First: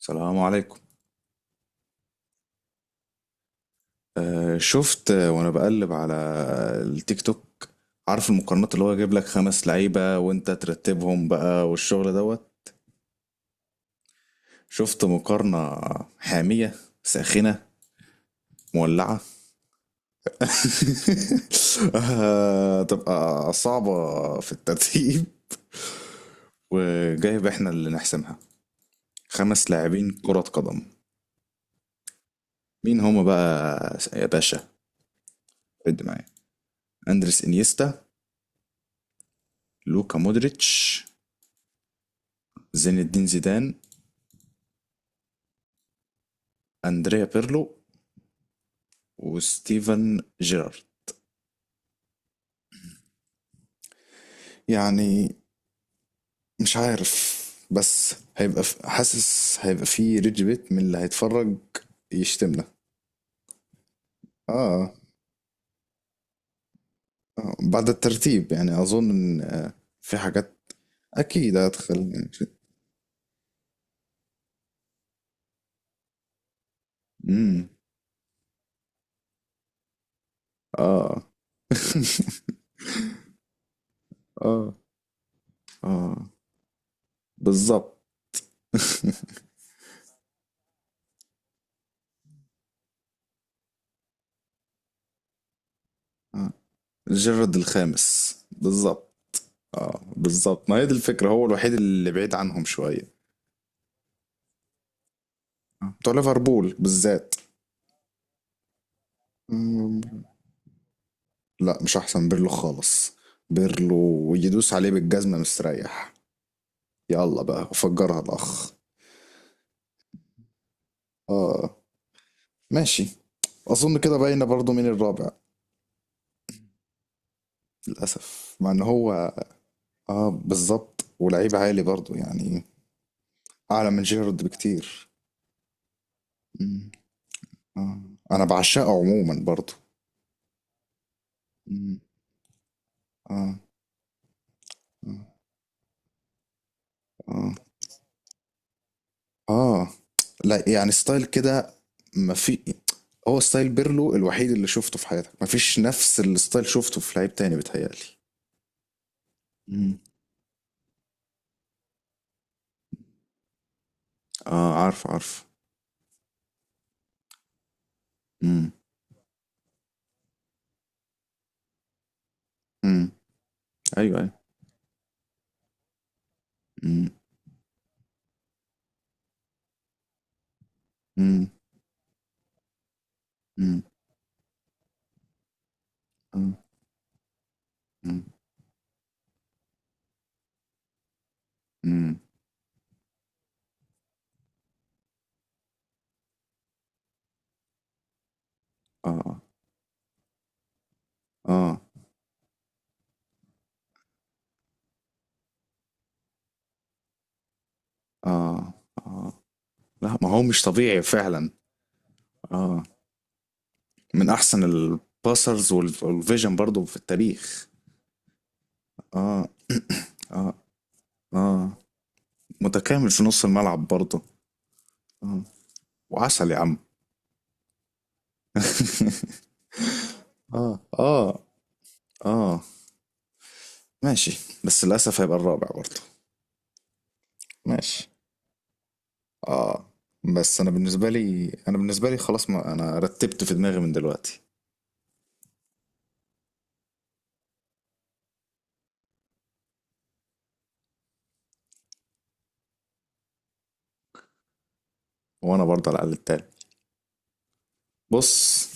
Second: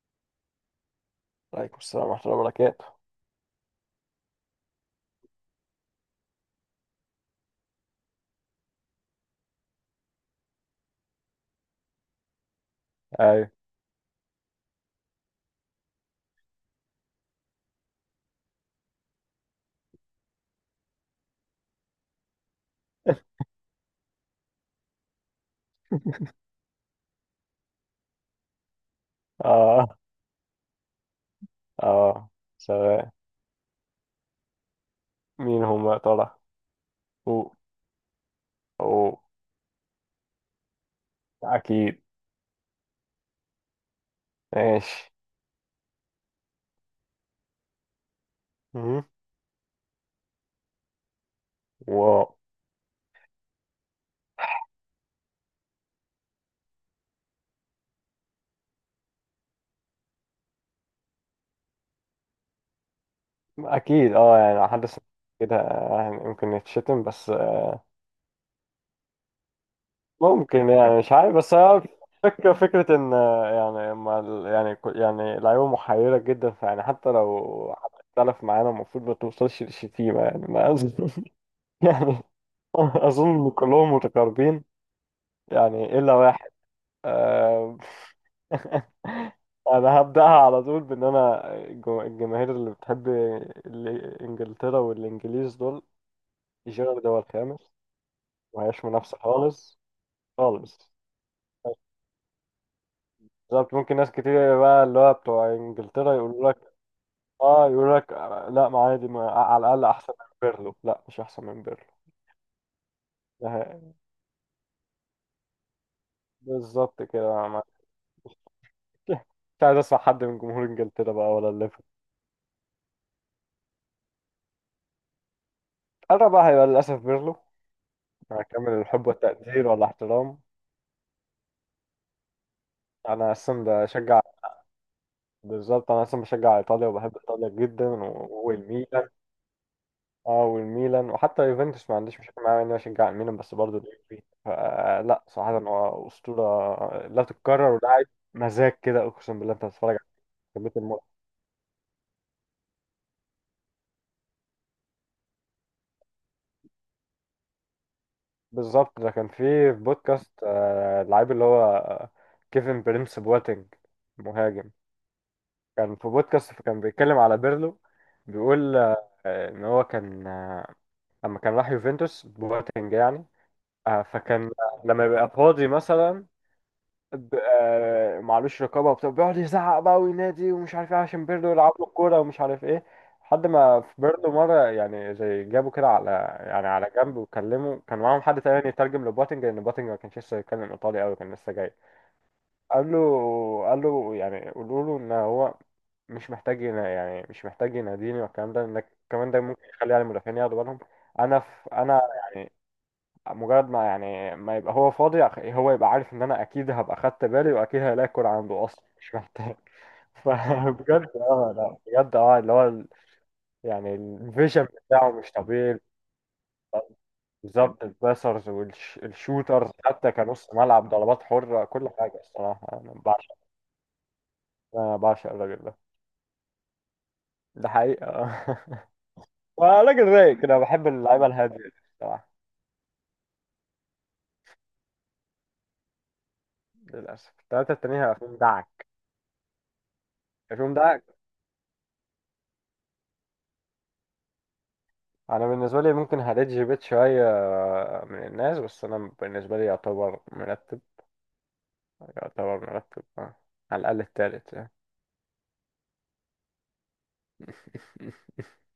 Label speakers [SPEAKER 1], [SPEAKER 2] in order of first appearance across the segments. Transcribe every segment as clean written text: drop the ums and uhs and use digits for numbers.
[SPEAKER 1] السلام عليكم.
[SPEAKER 2] عليكم السلام ورحمة الله وبركاته.
[SPEAKER 1] شفت، وانا بقلب على التيك توك. عارف المقارنات اللي هو يجيب لك خمس لعيبة وانت ترتبهم بقى والشغل دوت.
[SPEAKER 2] ايوه.
[SPEAKER 1] شفت مقارنة حامية ساخنة مولعة. تبقى صعبة في الترتيب، وجايب احنا اللي نحسمها، خمس
[SPEAKER 2] اه،
[SPEAKER 1] لاعبين كرة قدم.
[SPEAKER 2] اه.
[SPEAKER 1] مين
[SPEAKER 2] سلام.
[SPEAKER 1] هما بقى يا باشا؟
[SPEAKER 2] مين هم يا
[SPEAKER 1] عد معايا:
[SPEAKER 2] ترى؟
[SPEAKER 1] اندريس
[SPEAKER 2] أو،
[SPEAKER 1] انيستا،
[SPEAKER 2] أو.
[SPEAKER 1] لوكا مودريتش،
[SPEAKER 2] أكيد.
[SPEAKER 1] زين الدين زيدان،
[SPEAKER 2] ماشي.
[SPEAKER 1] أندريا بيرلو،
[SPEAKER 2] مهم.
[SPEAKER 1] وستيفن جيرارد.
[SPEAKER 2] واو.
[SPEAKER 1] يعني مش عارف، بس هيبقى حاسس هيبقى في ريدج بيت من اللي هيتفرج يشتمنا.
[SPEAKER 2] أكيد، اه يعني لو حد
[SPEAKER 1] آه.
[SPEAKER 2] سمع كده، يعني ممكن يتشتم، بس
[SPEAKER 1] اه، بعد الترتيب يعني اظن ان في حاجات
[SPEAKER 2] ممكن، يعني مش عارف، بس
[SPEAKER 1] اكيد
[SPEAKER 2] هو
[SPEAKER 1] هتخلي يعني.
[SPEAKER 2] فكرة فكرة إن يعني ما يعني يعني لعيبة محيرة جدا، فيعني حتى
[SPEAKER 1] امم
[SPEAKER 2] لو حد اختلف معانا المفروض ما توصلش للشتيمة، يعني ما أظن.
[SPEAKER 1] اه.
[SPEAKER 2] يعني أظن إن كلهم متقاربين،
[SPEAKER 1] اه،
[SPEAKER 2] يعني إلا
[SPEAKER 1] اه،
[SPEAKER 2] واحد. آه،
[SPEAKER 1] بالظبط.
[SPEAKER 2] انا هبداها على طول بان انا الجماهير اللي بتحب انجلترا والانجليز دول،
[SPEAKER 1] آه.
[SPEAKER 2] جيرارد هو
[SPEAKER 1] جيرارد
[SPEAKER 2] الخامس.
[SPEAKER 1] الخامس
[SPEAKER 2] مهياش
[SPEAKER 1] بالظبط.
[SPEAKER 2] منافسه خالص.
[SPEAKER 1] اه بالظبط، ما هي
[SPEAKER 2] خالص.
[SPEAKER 1] دي الفكرة، هو الوحيد اللي بعيد عنهم شوية.
[SPEAKER 2] بالظبط، ممكن ناس كتير بقى اللي هو بتوع
[SPEAKER 1] آه. بتوع
[SPEAKER 2] انجلترا يقولوا لك
[SPEAKER 1] ليفربول بالذات.
[SPEAKER 2] اه، يقولوا لك لا ما عادي، ما على الاقل
[SPEAKER 1] مم،
[SPEAKER 2] احسن من بيرلو. لا، مش احسن من
[SPEAKER 1] لا
[SPEAKER 2] بيرلو.
[SPEAKER 1] مش احسن بيرلو خالص.
[SPEAKER 2] ده-
[SPEAKER 1] بيرلو يدوس عليه بالجزمة مستريح.
[SPEAKER 2] بالظبط كده.
[SPEAKER 1] يلا بقى وفجرها الاخ.
[SPEAKER 2] مش عايز اسمع حد من جمهور انجلترا بقى، ولا
[SPEAKER 1] اه،
[SPEAKER 2] الليفر.
[SPEAKER 1] ماشي، اظن كده باينه برضو مين الرابع.
[SPEAKER 2] انا بقى هيبقى للاسف بيرلو،
[SPEAKER 1] للاسف، مع
[SPEAKER 2] هكمل
[SPEAKER 1] ان
[SPEAKER 2] الحب
[SPEAKER 1] هو
[SPEAKER 2] والتقدير
[SPEAKER 1] اه
[SPEAKER 2] والاحترام.
[SPEAKER 1] بالظبط، ولعيب عالي برضو، يعني
[SPEAKER 2] انا اصلا
[SPEAKER 1] اعلى من
[SPEAKER 2] بشجع،
[SPEAKER 1] جيرارد بكتير.
[SPEAKER 2] بالظبط انا اصلا بشجع ايطاليا،
[SPEAKER 1] مم،
[SPEAKER 2] وبحب ايطاليا جدا
[SPEAKER 1] آه. انا بعشقه
[SPEAKER 2] والميلان.
[SPEAKER 1] عموما برضو.
[SPEAKER 2] اه، والميلان، وحتى يوفنتوس ما
[SPEAKER 1] مم،
[SPEAKER 2] عنديش مشكله معاه اني بشجع الميلان،
[SPEAKER 1] اه،
[SPEAKER 2] بس برضه اليوفي فلا
[SPEAKER 1] اه،
[SPEAKER 2] صراحه هو اسطوره لا
[SPEAKER 1] آه،
[SPEAKER 2] تتكرر، ولاعب مزاج كده. اقسم بالله انت
[SPEAKER 1] اه،
[SPEAKER 2] بتتفرج على
[SPEAKER 1] لا
[SPEAKER 2] كميه
[SPEAKER 1] يعني
[SPEAKER 2] المتعه.
[SPEAKER 1] ستايل كده ما في. هو ستايل بيرلو الوحيد اللي شفته في حياتك، ما فيش نفس الستايل شفته في لعيب تاني بيتهيألي.
[SPEAKER 2] بالظبط، ده كان في
[SPEAKER 1] مم.
[SPEAKER 2] بودكاست، اللعيب اللي هو كيفن بريمس بواتينج، مهاجم.
[SPEAKER 1] اه، عارف عارف.
[SPEAKER 2] كان في بودكاست فكان بيتكلم على بيرلو،
[SPEAKER 1] امم
[SPEAKER 2] بيقول ان هو كان لما كان راح يوفنتوس بواتينج
[SPEAKER 1] امم
[SPEAKER 2] يعني،
[SPEAKER 1] ايوه ايوه.
[SPEAKER 2] فكان لما يبقى فاضي مثلا
[SPEAKER 1] امم
[SPEAKER 2] معلوش، رقابه وبتاع، بيقعد يزعق بقى وينادي ومش عارف ايه، عشان
[SPEAKER 1] امم
[SPEAKER 2] بيرلو يلعب له الكوره ومش عارف ايه، لحد ما
[SPEAKER 1] امم
[SPEAKER 2] في بيرلو مره يعني زي جابه كده على،
[SPEAKER 1] امم
[SPEAKER 2] يعني على جنب، وكلمه. كان معاهم حد تاني يترجم لبوتنج، لان بوتنج ما كانش لسه يتكلم ايطالي قوي، كان لسه جاي.
[SPEAKER 1] امم
[SPEAKER 2] قال له، قال له يعني قولوا له ان هو مش محتاج يعني مش محتاج يناديني والكلام ده، انك كمان
[SPEAKER 1] اه
[SPEAKER 2] ده ممكن يخلي يعني المدافعين ياخدوا بالهم انا في.
[SPEAKER 1] اه
[SPEAKER 2] انا يعني مجرد ما يعني ما يبقى هو فاضي، هو يبقى عارف ان انا اكيد هبقى خدت بالي، واكيد هلاقي عنده،
[SPEAKER 1] اه
[SPEAKER 2] اصلا مش
[SPEAKER 1] اه.
[SPEAKER 2] محتاج.
[SPEAKER 1] لا، ما هو مش طبيعي
[SPEAKER 2] فبجد
[SPEAKER 1] فعلا.
[SPEAKER 2] اه، لا بجد اه اللي هو
[SPEAKER 1] اه،
[SPEAKER 2] يعني
[SPEAKER 1] من احسن
[SPEAKER 2] الفيجن بتاعه مش
[SPEAKER 1] الباسرز
[SPEAKER 2] طبيعي.
[SPEAKER 1] والفيجن برضو في التاريخ.
[SPEAKER 2] بالظبط، الباسرز
[SPEAKER 1] اه
[SPEAKER 2] والشوترز، حتى كنص
[SPEAKER 1] اه
[SPEAKER 2] ملعب، ضربات حرة،
[SPEAKER 1] اه،
[SPEAKER 2] كل حاجة. الصراحة أنا
[SPEAKER 1] متكامل في
[SPEAKER 2] بعشق،
[SPEAKER 1] نص الملعب برضو.
[SPEAKER 2] أنا بعشق
[SPEAKER 1] اه
[SPEAKER 2] الراجل ده.
[SPEAKER 1] وعسل يا عم.
[SPEAKER 2] ده حقيقة. راجل رايق كده،
[SPEAKER 1] اه
[SPEAKER 2] بحب اللعيبة
[SPEAKER 1] اه
[SPEAKER 2] الهادية دي الصراحة.
[SPEAKER 1] اه ماشي. بس للاسف هيبقى الرابع برضه.
[SPEAKER 2] للأسف التلاتة التانيين
[SPEAKER 1] ماشي،
[SPEAKER 2] هيبقى فيهم دعك.
[SPEAKER 1] اه،
[SPEAKER 2] هيبقى
[SPEAKER 1] بس انا
[SPEAKER 2] فيهم دعك.
[SPEAKER 1] بالنسبه لي، انا بالنسبه لي خلاص، ما انا رتبت في دماغي من دلوقتي.
[SPEAKER 2] انا بالنسبه لي ممكن هديت جيبيت شويه من الناس، بس انا بالنسبه لي يعتبر مرتب. يعتبر مرتب على الاقل التالت يعني.
[SPEAKER 1] وانا برضه على الاقل التالت. بص،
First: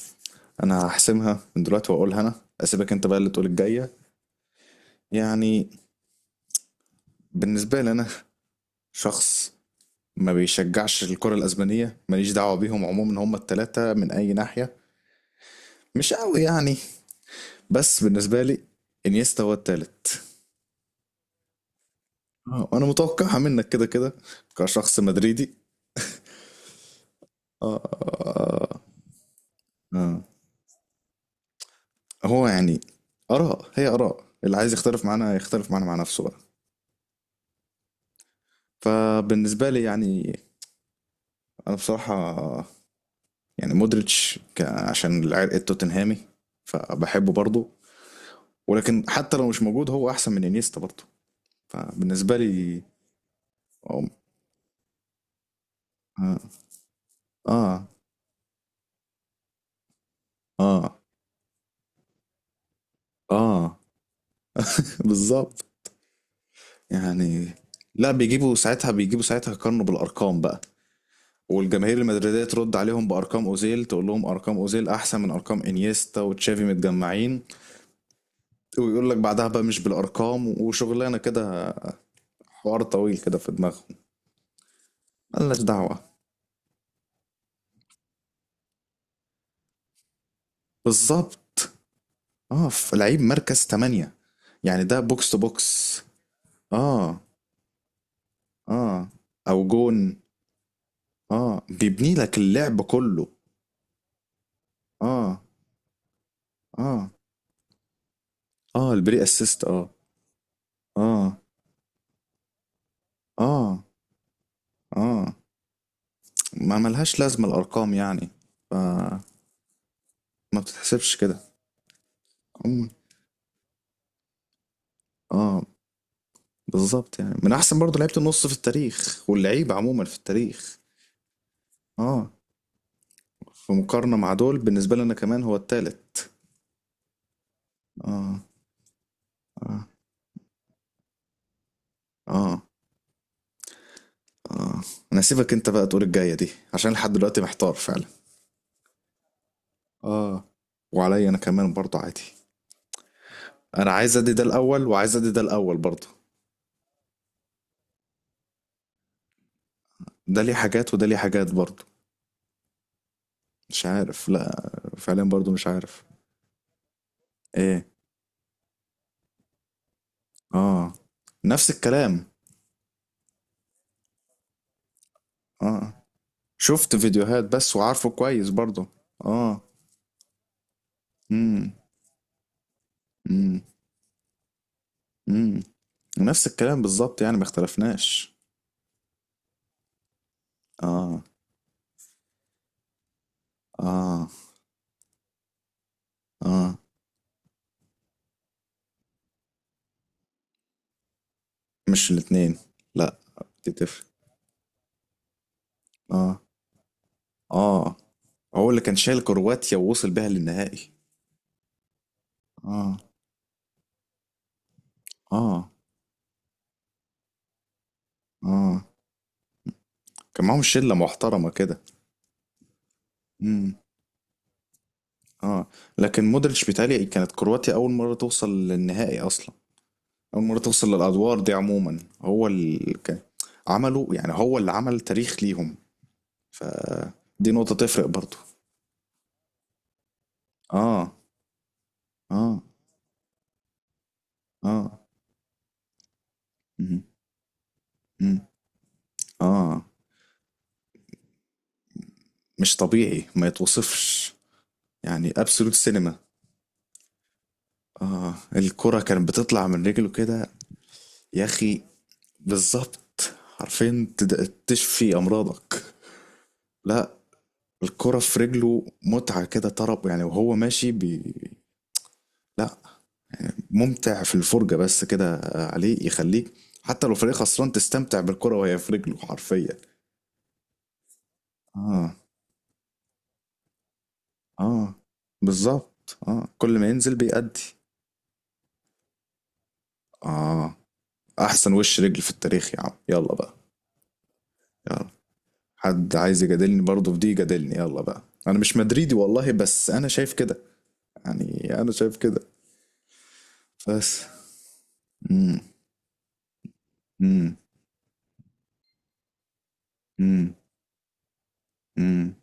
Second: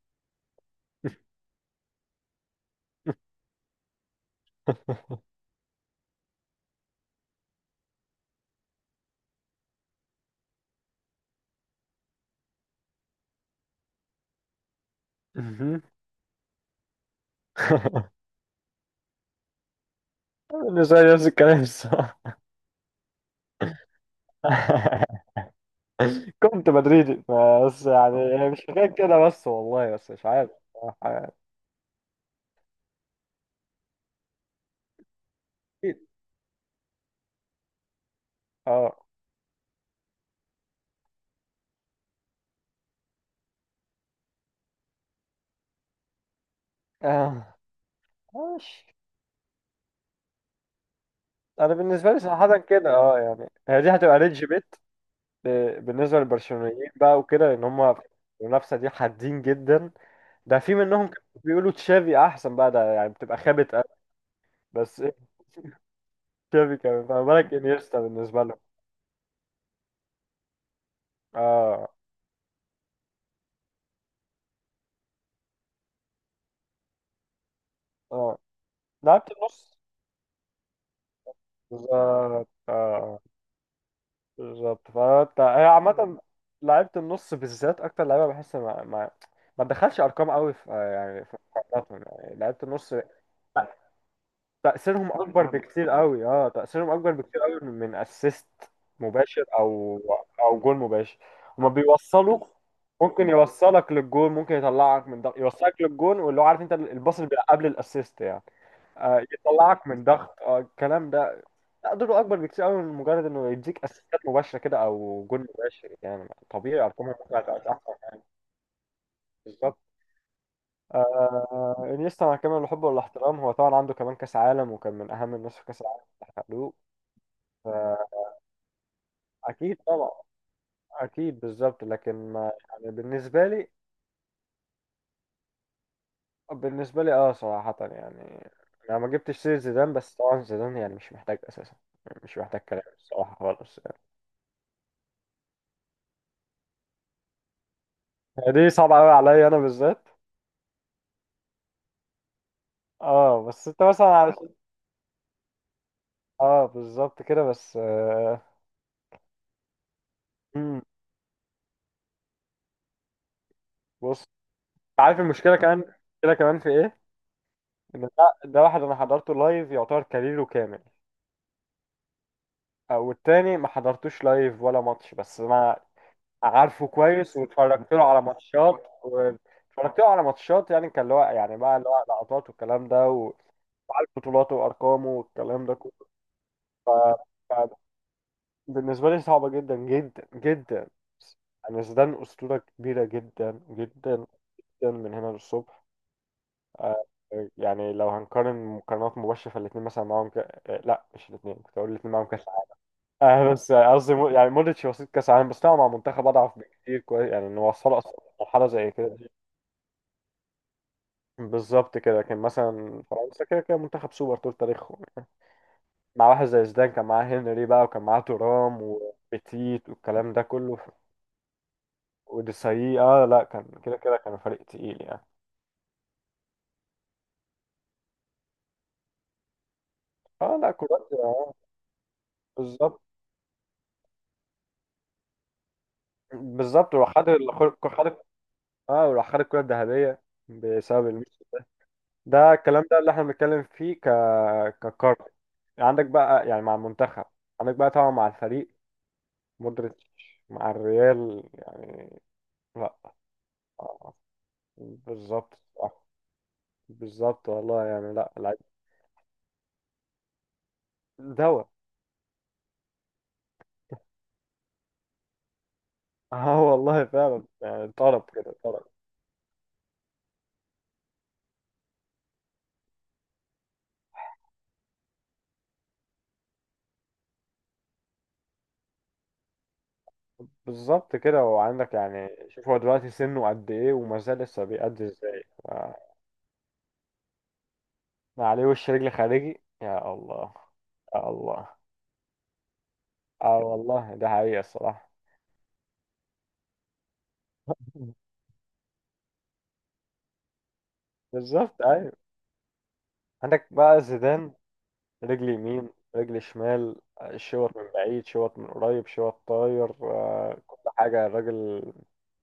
[SPEAKER 1] انا هحسمها من دلوقتي واقولها انا، اسيبك انت بقى اللي تقول الجايه. يعني بالنسبه لي، انا شخص ما بيشجعش الكره الاسبانيه، ماليش دعوه بيهم عموما، هم التلاته من اي ناحيه
[SPEAKER 2] مهم.
[SPEAKER 1] مش قوي يعني. بس بالنسبه لي، انيستا هو التالت.
[SPEAKER 2] بالنسبه لي نفس الكلام الصراحه.
[SPEAKER 1] انا متوقعها منك كده كده، كشخص مدريدي.
[SPEAKER 2] كنت مدريدي،
[SPEAKER 1] آه
[SPEAKER 2] بس يعني مش
[SPEAKER 1] آه.
[SPEAKER 2] حكايه كده، بس والله،
[SPEAKER 1] آه
[SPEAKER 2] بس مش عارف صراحة يعني.
[SPEAKER 1] هو يعني، آراء هي آراء، اللي عايز يختلف معانا يختلف معانا مع
[SPEAKER 2] اكيد.
[SPEAKER 1] نفسه بقى.
[SPEAKER 2] اه.
[SPEAKER 1] فبالنسبة لي يعني، أنا بصراحة يعني مودريتش عشان العرق التوتنهامي فبحبه
[SPEAKER 2] آه.
[SPEAKER 1] برضه.
[SPEAKER 2] ماشي.
[SPEAKER 1] ولكن حتى لو مش موجود، هو أحسن من إنيستا برضه.
[SPEAKER 2] انا بالنسبه لي
[SPEAKER 1] فبالنسبة
[SPEAKER 2] صراحه
[SPEAKER 1] لي،
[SPEAKER 2] كده اه، يعني هي دي
[SPEAKER 1] آه
[SPEAKER 2] هتبقى ريدج بالنسبة للبرشلونيين بقى، وكده ان
[SPEAKER 1] آه
[SPEAKER 2] هم في المنافسة دي حادين جدا. ده في
[SPEAKER 1] آه,
[SPEAKER 2] منهم كانوا بيقولوا تشافي احسن بقى، ده يعني بتبقى خابت
[SPEAKER 1] آه.
[SPEAKER 2] قوي. بس ايه،
[SPEAKER 1] بالظبط.
[SPEAKER 2] تشافي كمان، فما
[SPEAKER 1] يعني
[SPEAKER 2] بالك انيستا
[SPEAKER 1] لا،
[SPEAKER 2] بالنسبة
[SPEAKER 1] بيجيبوا
[SPEAKER 2] لهم.
[SPEAKER 1] ساعتها بيجيبوا ساعتها يقارنوا بالأرقام بقى،
[SPEAKER 2] اه،
[SPEAKER 1] والجماهير المدريدية ترد عليهم بأرقام أوزيل، تقول لهم أرقام أوزيل أحسن من أرقام إنيستا وتشافي متجمعين.
[SPEAKER 2] اه،
[SPEAKER 1] ويقول لك
[SPEAKER 2] لعبت
[SPEAKER 1] بعدها بقى
[SPEAKER 2] النص.
[SPEAKER 1] مش بالأرقام وشغلانة كده،
[SPEAKER 2] بالظبط
[SPEAKER 1] حوار طويل
[SPEAKER 2] اه،
[SPEAKER 1] كده في دماغهم،
[SPEAKER 2] بالظبط، فانت
[SPEAKER 1] ملناش
[SPEAKER 2] هي
[SPEAKER 1] دعوة.
[SPEAKER 2] عامة لعبت النص بالذات، اكتر لعيبة بحس ما تدخلش ارقام قوي في، يعني في
[SPEAKER 1] بالظبط.
[SPEAKER 2] مقارناتهم، يعني لعبت
[SPEAKER 1] اه،
[SPEAKER 2] النص
[SPEAKER 1] في لعيب مركز تمانية يعني، ده
[SPEAKER 2] تأثيرهم
[SPEAKER 1] بوكس تو
[SPEAKER 2] أكبر بكتير
[SPEAKER 1] بوكس.
[SPEAKER 2] قوي. اه، تأثيرهم أكبر
[SPEAKER 1] اه
[SPEAKER 2] بكتير قوي من من أسيست
[SPEAKER 1] اه،
[SPEAKER 2] مباشر،
[SPEAKER 1] أو
[SPEAKER 2] أو
[SPEAKER 1] جون.
[SPEAKER 2] أو جول مباشر.
[SPEAKER 1] اه،
[SPEAKER 2] هما
[SPEAKER 1] بيبني لك
[SPEAKER 2] بيوصلوا،
[SPEAKER 1] اللعب كله.
[SPEAKER 2] ممكن يوصلك للجول، ممكن يطلعك من ضغط
[SPEAKER 1] اه
[SPEAKER 2] يوصلك للجول، واللي هو عارف انت
[SPEAKER 1] اه،
[SPEAKER 2] الباص اللي بيبقى قبل الأسيست يعني،
[SPEAKER 1] اه البري اسيست.
[SPEAKER 2] يطلعك
[SPEAKER 1] اه
[SPEAKER 2] من ضغط، الكلام
[SPEAKER 1] اه
[SPEAKER 2] ده تقدره أكبر بكتير قوي من مجرد إنه
[SPEAKER 1] اه
[SPEAKER 2] يديك أسيستات مباشرة كده، أو
[SPEAKER 1] اه،
[SPEAKER 2] جول مباشر. يعني
[SPEAKER 1] ما
[SPEAKER 2] طبيعي أرقامهم
[SPEAKER 1] ملهاش
[SPEAKER 2] ممكن
[SPEAKER 1] لازمة
[SPEAKER 2] هتبقى أحسن
[SPEAKER 1] الأرقام
[SPEAKER 2] يعني.
[SPEAKER 1] يعني، ف-
[SPEAKER 2] بالظبط.
[SPEAKER 1] ما بتتحسبش كده.
[SPEAKER 2] انيستا مع كامل الحب
[SPEAKER 1] عموما
[SPEAKER 2] والاحترام، هو طبعا عنده كمان كاس عالم، وكان من اهم الناس
[SPEAKER 1] اه،
[SPEAKER 2] في كاس العالم اللي حققوه.
[SPEAKER 1] بالظبط، يعني من احسن برضه لعيبه النص في التاريخ واللعيبه
[SPEAKER 2] اكيد
[SPEAKER 1] عموما في
[SPEAKER 2] طبعا.
[SPEAKER 1] التاريخ.
[SPEAKER 2] اكيد بالظبط،
[SPEAKER 1] اه،
[SPEAKER 2] لكن ما يعني بالنسبه لي.
[SPEAKER 1] في مقارنه مع دول بالنسبه لنا كمان هو التالت.
[SPEAKER 2] بالنسبه لي اه صراحه
[SPEAKER 1] اه
[SPEAKER 2] يعني انا ما جبتش سير
[SPEAKER 1] اه
[SPEAKER 2] زيدان، بس طبعا زيدان يعني مش محتاج اساسا، يعني مش محتاج
[SPEAKER 1] اه
[SPEAKER 2] كلام الصراحه خالص.
[SPEAKER 1] اه. انا هسيبك انت بقى تقول الجايه دي، عشان لحد دلوقتي محتار فعلا.
[SPEAKER 2] يعني دي صعبه قوي عليا انا بالذات.
[SPEAKER 1] اه وعليا انا كمان برضه عادي.
[SPEAKER 2] اه، بس انت
[SPEAKER 1] انا
[SPEAKER 2] مثلا
[SPEAKER 1] عايز ادي ده
[SPEAKER 2] علشان
[SPEAKER 1] الاول وعايز ادي ده الاول برضه،
[SPEAKER 2] اه، بالظبط كده، بس
[SPEAKER 1] ده ليه
[SPEAKER 2] مم.
[SPEAKER 1] حاجات وده ليه حاجات برضه. مش
[SPEAKER 2] بص،
[SPEAKER 1] عارف، لا.
[SPEAKER 2] عارف
[SPEAKER 1] فعليا برضه
[SPEAKER 2] المشكله
[SPEAKER 1] مش
[SPEAKER 2] كمان،
[SPEAKER 1] عارف.
[SPEAKER 2] المشكله كمان في ايه،
[SPEAKER 1] ايه؟
[SPEAKER 2] ان ده، ده واحد انا حضرته لايف، يعتبر كاريره كامل،
[SPEAKER 1] اه، نفس الكلام.
[SPEAKER 2] او التاني ما حضرتوش لايف ولا ماتش، بس انا
[SPEAKER 1] اه،
[SPEAKER 2] عارفه
[SPEAKER 1] شفت
[SPEAKER 2] كويس،
[SPEAKER 1] فيديوهات بس
[SPEAKER 2] واتفرجت له
[SPEAKER 1] وعارفه
[SPEAKER 2] على
[SPEAKER 1] كويس
[SPEAKER 2] ماتشات،
[SPEAKER 1] برضه. اه.
[SPEAKER 2] واتفرجت له على ماتشات يعني كان اللي هو يعني
[SPEAKER 1] امم
[SPEAKER 2] بقى اللي هو لقطات والكلام ده
[SPEAKER 1] امم
[SPEAKER 2] وعارف بطولاته وارقامه
[SPEAKER 1] امم
[SPEAKER 2] والكلام ده كله.
[SPEAKER 1] نفس الكلام بالظبط، يعني ما اختلفناش.
[SPEAKER 2] بالنسبه لي صعبه جدا جدا جدا.
[SPEAKER 1] اه
[SPEAKER 2] يعني زيدان اسطوره كبيره جدا جدا
[SPEAKER 1] اه
[SPEAKER 2] جدا، من هنا للصبح.
[SPEAKER 1] اه،
[SPEAKER 2] آه، يعني لو هنقارن مقارنات مباشره، فالاثنين مثلا معاهم ك... آه، لا مش الاثنين. كنت اقول
[SPEAKER 1] مش
[SPEAKER 2] الاثنين معاهم كاس
[SPEAKER 1] الاتنين
[SPEAKER 2] عالم
[SPEAKER 1] لا.
[SPEAKER 2] آه، بس
[SPEAKER 1] دي تفرق.
[SPEAKER 2] قصدي يعني مودريتش وسيط كاس عالم، بس طبعا مع منتخب
[SPEAKER 1] اه
[SPEAKER 2] اضعف بكتير كويس، يعني انه
[SPEAKER 1] اه،
[SPEAKER 2] وصله اصلا مرحله
[SPEAKER 1] هو اللي
[SPEAKER 2] زي
[SPEAKER 1] كان
[SPEAKER 2] كده.
[SPEAKER 1] شايل كرواتيا ووصل بيها للنهائي.
[SPEAKER 2] بالظبط كده، كان
[SPEAKER 1] اه
[SPEAKER 2] مثلا فرنسا كده كده منتخب سوبر طول تاريخهم يعني،
[SPEAKER 1] اه
[SPEAKER 2] مع واحد زي زيدان، كان معاه هنري بقى، وكان معاه تورام
[SPEAKER 1] اه،
[SPEAKER 2] وبيتيت والكلام ده
[SPEAKER 1] كان معاهم
[SPEAKER 2] كله
[SPEAKER 1] شلة محترمة كده.
[SPEAKER 2] وديساي. اه، لا كان
[SPEAKER 1] امم
[SPEAKER 2] كده كده كان فريق تقيل يعني.
[SPEAKER 1] اه. لكن مودريتش بيتهيألي كانت كرواتيا أول مرة توصل للنهائي أصلا، أول
[SPEAKER 2] اه،
[SPEAKER 1] مرة
[SPEAKER 2] لا
[SPEAKER 1] توصل
[SPEAKER 2] كرواتيا
[SPEAKER 1] للأدوار دي عموما، هو اللي
[SPEAKER 2] بالظبط.
[SPEAKER 1] عمله يعني، هو اللي عمل تاريخ ليهم.
[SPEAKER 2] بالظبط، وراح خد
[SPEAKER 1] دي نقطة تفرق برضو.
[SPEAKER 2] اه وراح خد الكرة الذهبية بسبب
[SPEAKER 1] آه
[SPEAKER 2] الميسي ده. ده
[SPEAKER 1] آه
[SPEAKER 2] الكلام ده اللي احنا بنتكلم فيه
[SPEAKER 1] آه.
[SPEAKER 2] ككارت عندك بقى يعني مع
[SPEAKER 1] مم.
[SPEAKER 2] المنتخب. عندك بقى طبعا مع
[SPEAKER 1] مم.
[SPEAKER 2] الفريق
[SPEAKER 1] آه،
[SPEAKER 2] مودريتش، مع الريال يعني.
[SPEAKER 1] مش
[SPEAKER 2] لا،
[SPEAKER 1] طبيعي ما
[SPEAKER 2] آه،
[SPEAKER 1] يتوصفش. يعني
[SPEAKER 2] بالظبط
[SPEAKER 1] أبسولوت
[SPEAKER 2] صح.
[SPEAKER 1] سينما.
[SPEAKER 2] بالظبط والله يعني. لا،
[SPEAKER 1] آه،
[SPEAKER 2] العيب
[SPEAKER 1] الكرة كانت بتطلع من رجله كده يا
[SPEAKER 2] دواء.
[SPEAKER 1] أخي. بالظبط. عارفين، تشفي أمراضك.
[SPEAKER 2] اه والله
[SPEAKER 1] لا،
[SPEAKER 2] فعلا يعني
[SPEAKER 1] الكرة
[SPEAKER 2] طرب
[SPEAKER 1] في
[SPEAKER 2] كده، طرب.
[SPEAKER 1] رجله متعة كده، طرب يعني، وهو ماشي لا، ممتع في الفرجة بس كده. عليه يخليك حتى لو فريق خسران تستمتع بالكرة وهي في رجله حرفيا.
[SPEAKER 2] بالظبط كده، وعندك
[SPEAKER 1] اه
[SPEAKER 2] يعني شوف، هو دلوقتي سنه قد ايه وما زال لسه
[SPEAKER 1] اه
[SPEAKER 2] بيأدي ازاي
[SPEAKER 1] بالظبط، اه كل ما ينزل بيأدي.
[SPEAKER 2] ما عليه، وش رجل خارجي، يا الله.
[SPEAKER 1] اه،
[SPEAKER 2] يا الله.
[SPEAKER 1] احسن وش رجل في التاريخ يا عم يلا بقى.
[SPEAKER 2] اه والله، ده حقيقة
[SPEAKER 1] يلا،
[SPEAKER 2] الصراحة.
[SPEAKER 1] حد عايز يجادلني برضه في دي يجادلني يلا بقى. انا مش مدريدي والله، بس انا شايف كده، يعني
[SPEAKER 2] بالظبط،
[SPEAKER 1] انا
[SPEAKER 2] ايوه.
[SPEAKER 1] شايف كده.
[SPEAKER 2] عندك بقى
[SPEAKER 1] بس.
[SPEAKER 2] زيدان، رجل
[SPEAKER 1] امم
[SPEAKER 2] يمين، رجل شمال،
[SPEAKER 1] امم
[SPEAKER 2] شوط من بعيد، شوط من قريب، شوط طاير،
[SPEAKER 1] امم
[SPEAKER 2] كل حاجة. الراجل،
[SPEAKER 1] امم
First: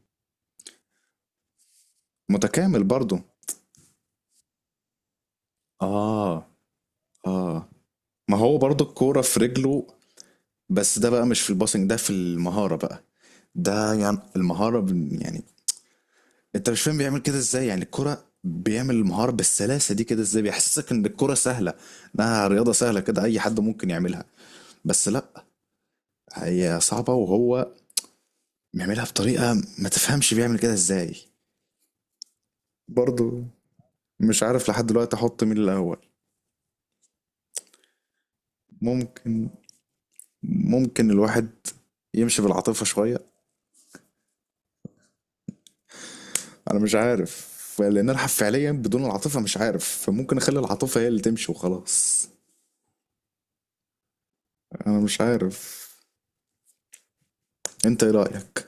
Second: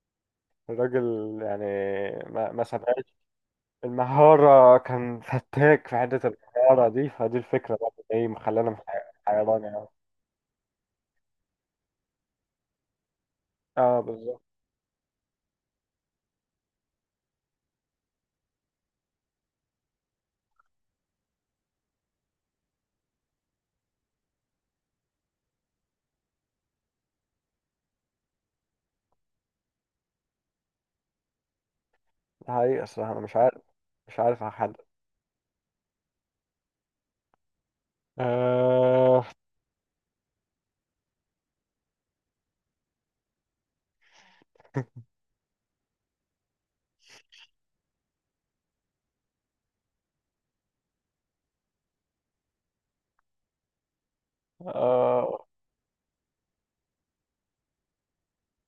[SPEAKER 2] الراجل يعني، ما ما
[SPEAKER 1] متكامل
[SPEAKER 2] سابهاش
[SPEAKER 1] برضه.
[SPEAKER 2] المهارة، كان فتاك في حتة
[SPEAKER 1] اه
[SPEAKER 2] المهارة دي، فدي
[SPEAKER 1] اه،
[SPEAKER 2] الفكرة بقى ايه
[SPEAKER 1] ما هو
[SPEAKER 2] مخلانا
[SPEAKER 1] برضه الكورة في
[SPEAKER 2] حيران يعني.
[SPEAKER 1] رجله. بس ده بقى مش في الباسنج، ده في المهارة بقى، ده
[SPEAKER 2] اه،
[SPEAKER 1] يعني
[SPEAKER 2] بالظبط.
[SPEAKER 1] المهارة يعني انت مش فاهم بيعمل كده ازاي، يعني الكرة، بيعمل المهارة بالسلاسة دي كده ازاي، بيحسسك ان الكرة سهلة، انها رياضة سهلة كده اي حد ممكن يعملها. بس لا، هي صعبة وهو بيعملها بطريقة ما تفهمش بيعمل كده ازاي.
[SPEAKER 2] ده حقيقة الصراحة، انا مش
[SPEAKER 1] برضو
[SPEAKER 2] عارف، مش
[SPEAKER 1] مش
[SPEAKER 2] عارف
[SPEAKER 1] عارف
[SPEAKER 2] احدد.
[SPEAKER 1] لحد دلوقتي احط مين الاول.
[SPEAKER 2] آه.
[SPEAKER 1] ممكن، ممكن الواحد يمشي بالعاطفة شوية. انا مش عارف، لان انا فعليا بدون العاطفه مش عارف، فممكن اخلي العاطفه هي اللي تمشي وخلاص. انا مش
[SPEAKER 2] آه.
[SPEAKER 1] عارف. انت ايه رايك؟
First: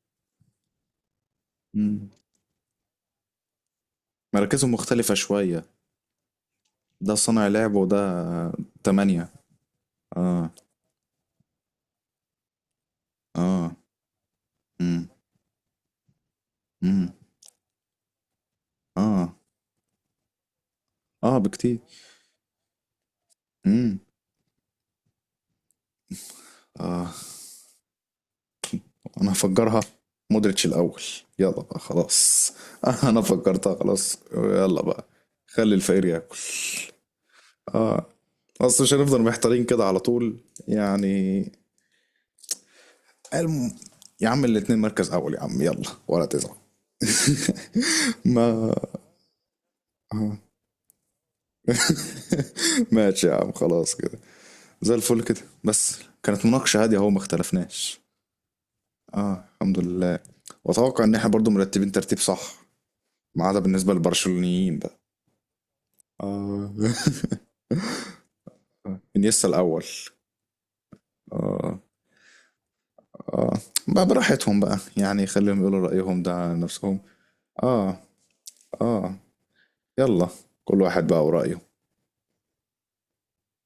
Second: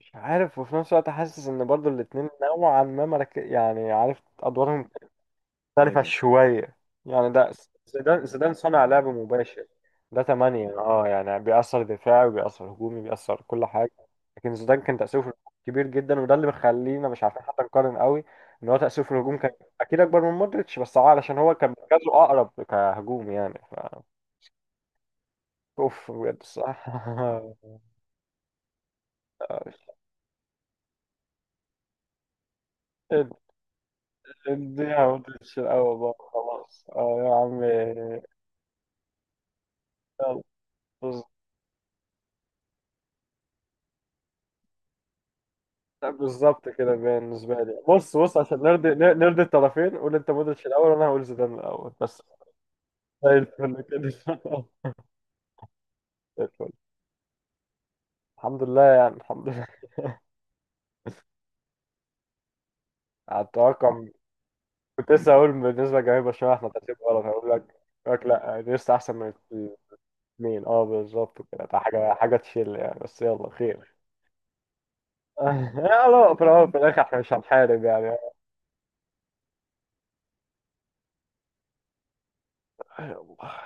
[SPEAKER 2] مش عارف، وفي نفس الوقت حاسس ان برضو
[SPEAKER 1] مم.
[SPEAKER 2] الاتنين نوعا ما يعني عارف
[SPEAKER 1] مراكزهم
[SPEAKER 2] ادوارهم
[SPEAKER 1] مختلفه شويه.
[SPEAKER 2] مختلفة يعني شوية.
[SPEAKER 1] ده
[SPEAKER 2] يعني
[SPEAKER 1] صانع
[SPEAKER 2] ده،
[SPEAKER 1] لعب وده
[SPEAKER 2] زيدان، زيدان صنع لعب
[SPEAKER 1] تمانية.
[SPEAKER 2] مباشر، ده
[SPEAKER 1] اه
[SPEAKER 2] تمانية اه، يعني بيأثر دفاعي وبيأثر هجومي، بيأثر كل
[SPEAKER 1] اه.
[SPEAKER 2] حاجة. لكن زيدان كان
[SPEAKER 1] مم.
[SPEAKER 2] تأثيره في الهجوم كبير جدا، وده اللي مخلينا
[SPEAKER 1] مم.
[SPEAKER 2] مش عارفين حتى نقارن قوي، ان هو تأثيره في
[SPEAKER 1] اه
[SPEAKER 2] الهجوم كان اكيد اكبر من مودريتش، بس اه علشان
[SPEAKER 1] اه
[SPEAKER 2] هو كان
[SPEAKER 1] بكتير.
[SPEAKER 2] مركزه اقرب كهجوم يعني ف
[SPEAKER 1] مم.
[SPEAKER 2] اوف، بجد صح.
[SPEAKER 1] اه، انا هفجرها، مودريتش الاول، يلا بقى خلاص. انا
[SPEAKER 2] اد-
[SPEAKER 1] فجرتها خلاص، يلا
[SPEAKER 2] اديها
[SPEAKER 1] بقى.
[SPEAKER 2] مودريتش
[SPEAKER 1] خلي
[SPEAKER 2] الاول
[SPEAKER 1] الفقير
[SPEAKER 2] بقى
[SPEAKER 1] ياكل.
[SPEAKER 2] خلاص، اه يا عم.
[SPEAKER 1] اه، اصل مش هنفضل محتارين كده على طول
[SPEAKER 2] يلا.
[SPEAKER 1] يعني. الم... يا عم الاتنين مركز اول يا عم، يلا ولا تزعل.
[SPEAKER 2] بالظبط كده، بالنسبة لي بص، بص، عشان
[SPEAKER 1] ما
[SPEAKER 2] نرضي نرضي الطرفين، قول انت
[SPEAKER 1] آه.
[SPEAKER 2] مودريتش الأول، وأنا هقول زيدان الأول، بس
[SPEAKER 1] ماشي يا
[SPEAKER 2] زي
[SPEAKER 1] عم
[SPEAKER 2] الفل
[SPEAKER 1] خلاص
[SPEAKER 2] كده.
[SPEAKER 1] كده. زي الفل كده، بس
[SPEAKER 2] زي
[SPEAKER 1] كانت
[SPEAKER 2] الفل.
[SPEAKER 1] مناقشة هادية اهو، ما اختلفناش.
[SPEAKER 2] الحمد لله يعني.
[SPEAKER 1] اه
[SPEAKER 2] الحمد لله
[SPEAKER 1] الحمد لله. واتوقع ان احنا برضو مرتبين ترتيب صح، ما
[SPEAKER 2] على
[SPEAKER 1] عدا بالنسبة
[SPEAKER 2] التوقع.
[SPEAKER 1] للبرشلونيين بقى.
[SPEAKER 2] كنت لسه هقول بالنسبة لجماهير برشلونة احنا
[SPEAKER 1] اه.
[SPEAKER 2] ترتيب غلط، هقول لك، هقول لك لا، دي لسه أحسن من
[SPEAKER 1] انيستا الاول.
[SPEAKER 2] الاثنين اه، بالظبط كده، ده
[SPEAKER 1] اه
[SPEAKER 2] حاجة حاجة تشيل يعني، بس يلا
[SPEAKER 1] اه،
[SPEAKER 2] خير.
[SPEAKER 1] بقى براحتهم بقى يعني، خليهم يقولوا رأيهم ده
[SPEAKER 2] يلا في
[SPEAKER 1] عن
[SPEAKER 2] الأول وفي
[SPEAKER 1] نفسهم.
[SPEAKER 2] الآخر احنا مش هنحارب
[SPEAKER 1] اه اه يلا، كل واحد بقى ورأيه.
[SPEAKER 2] يعني.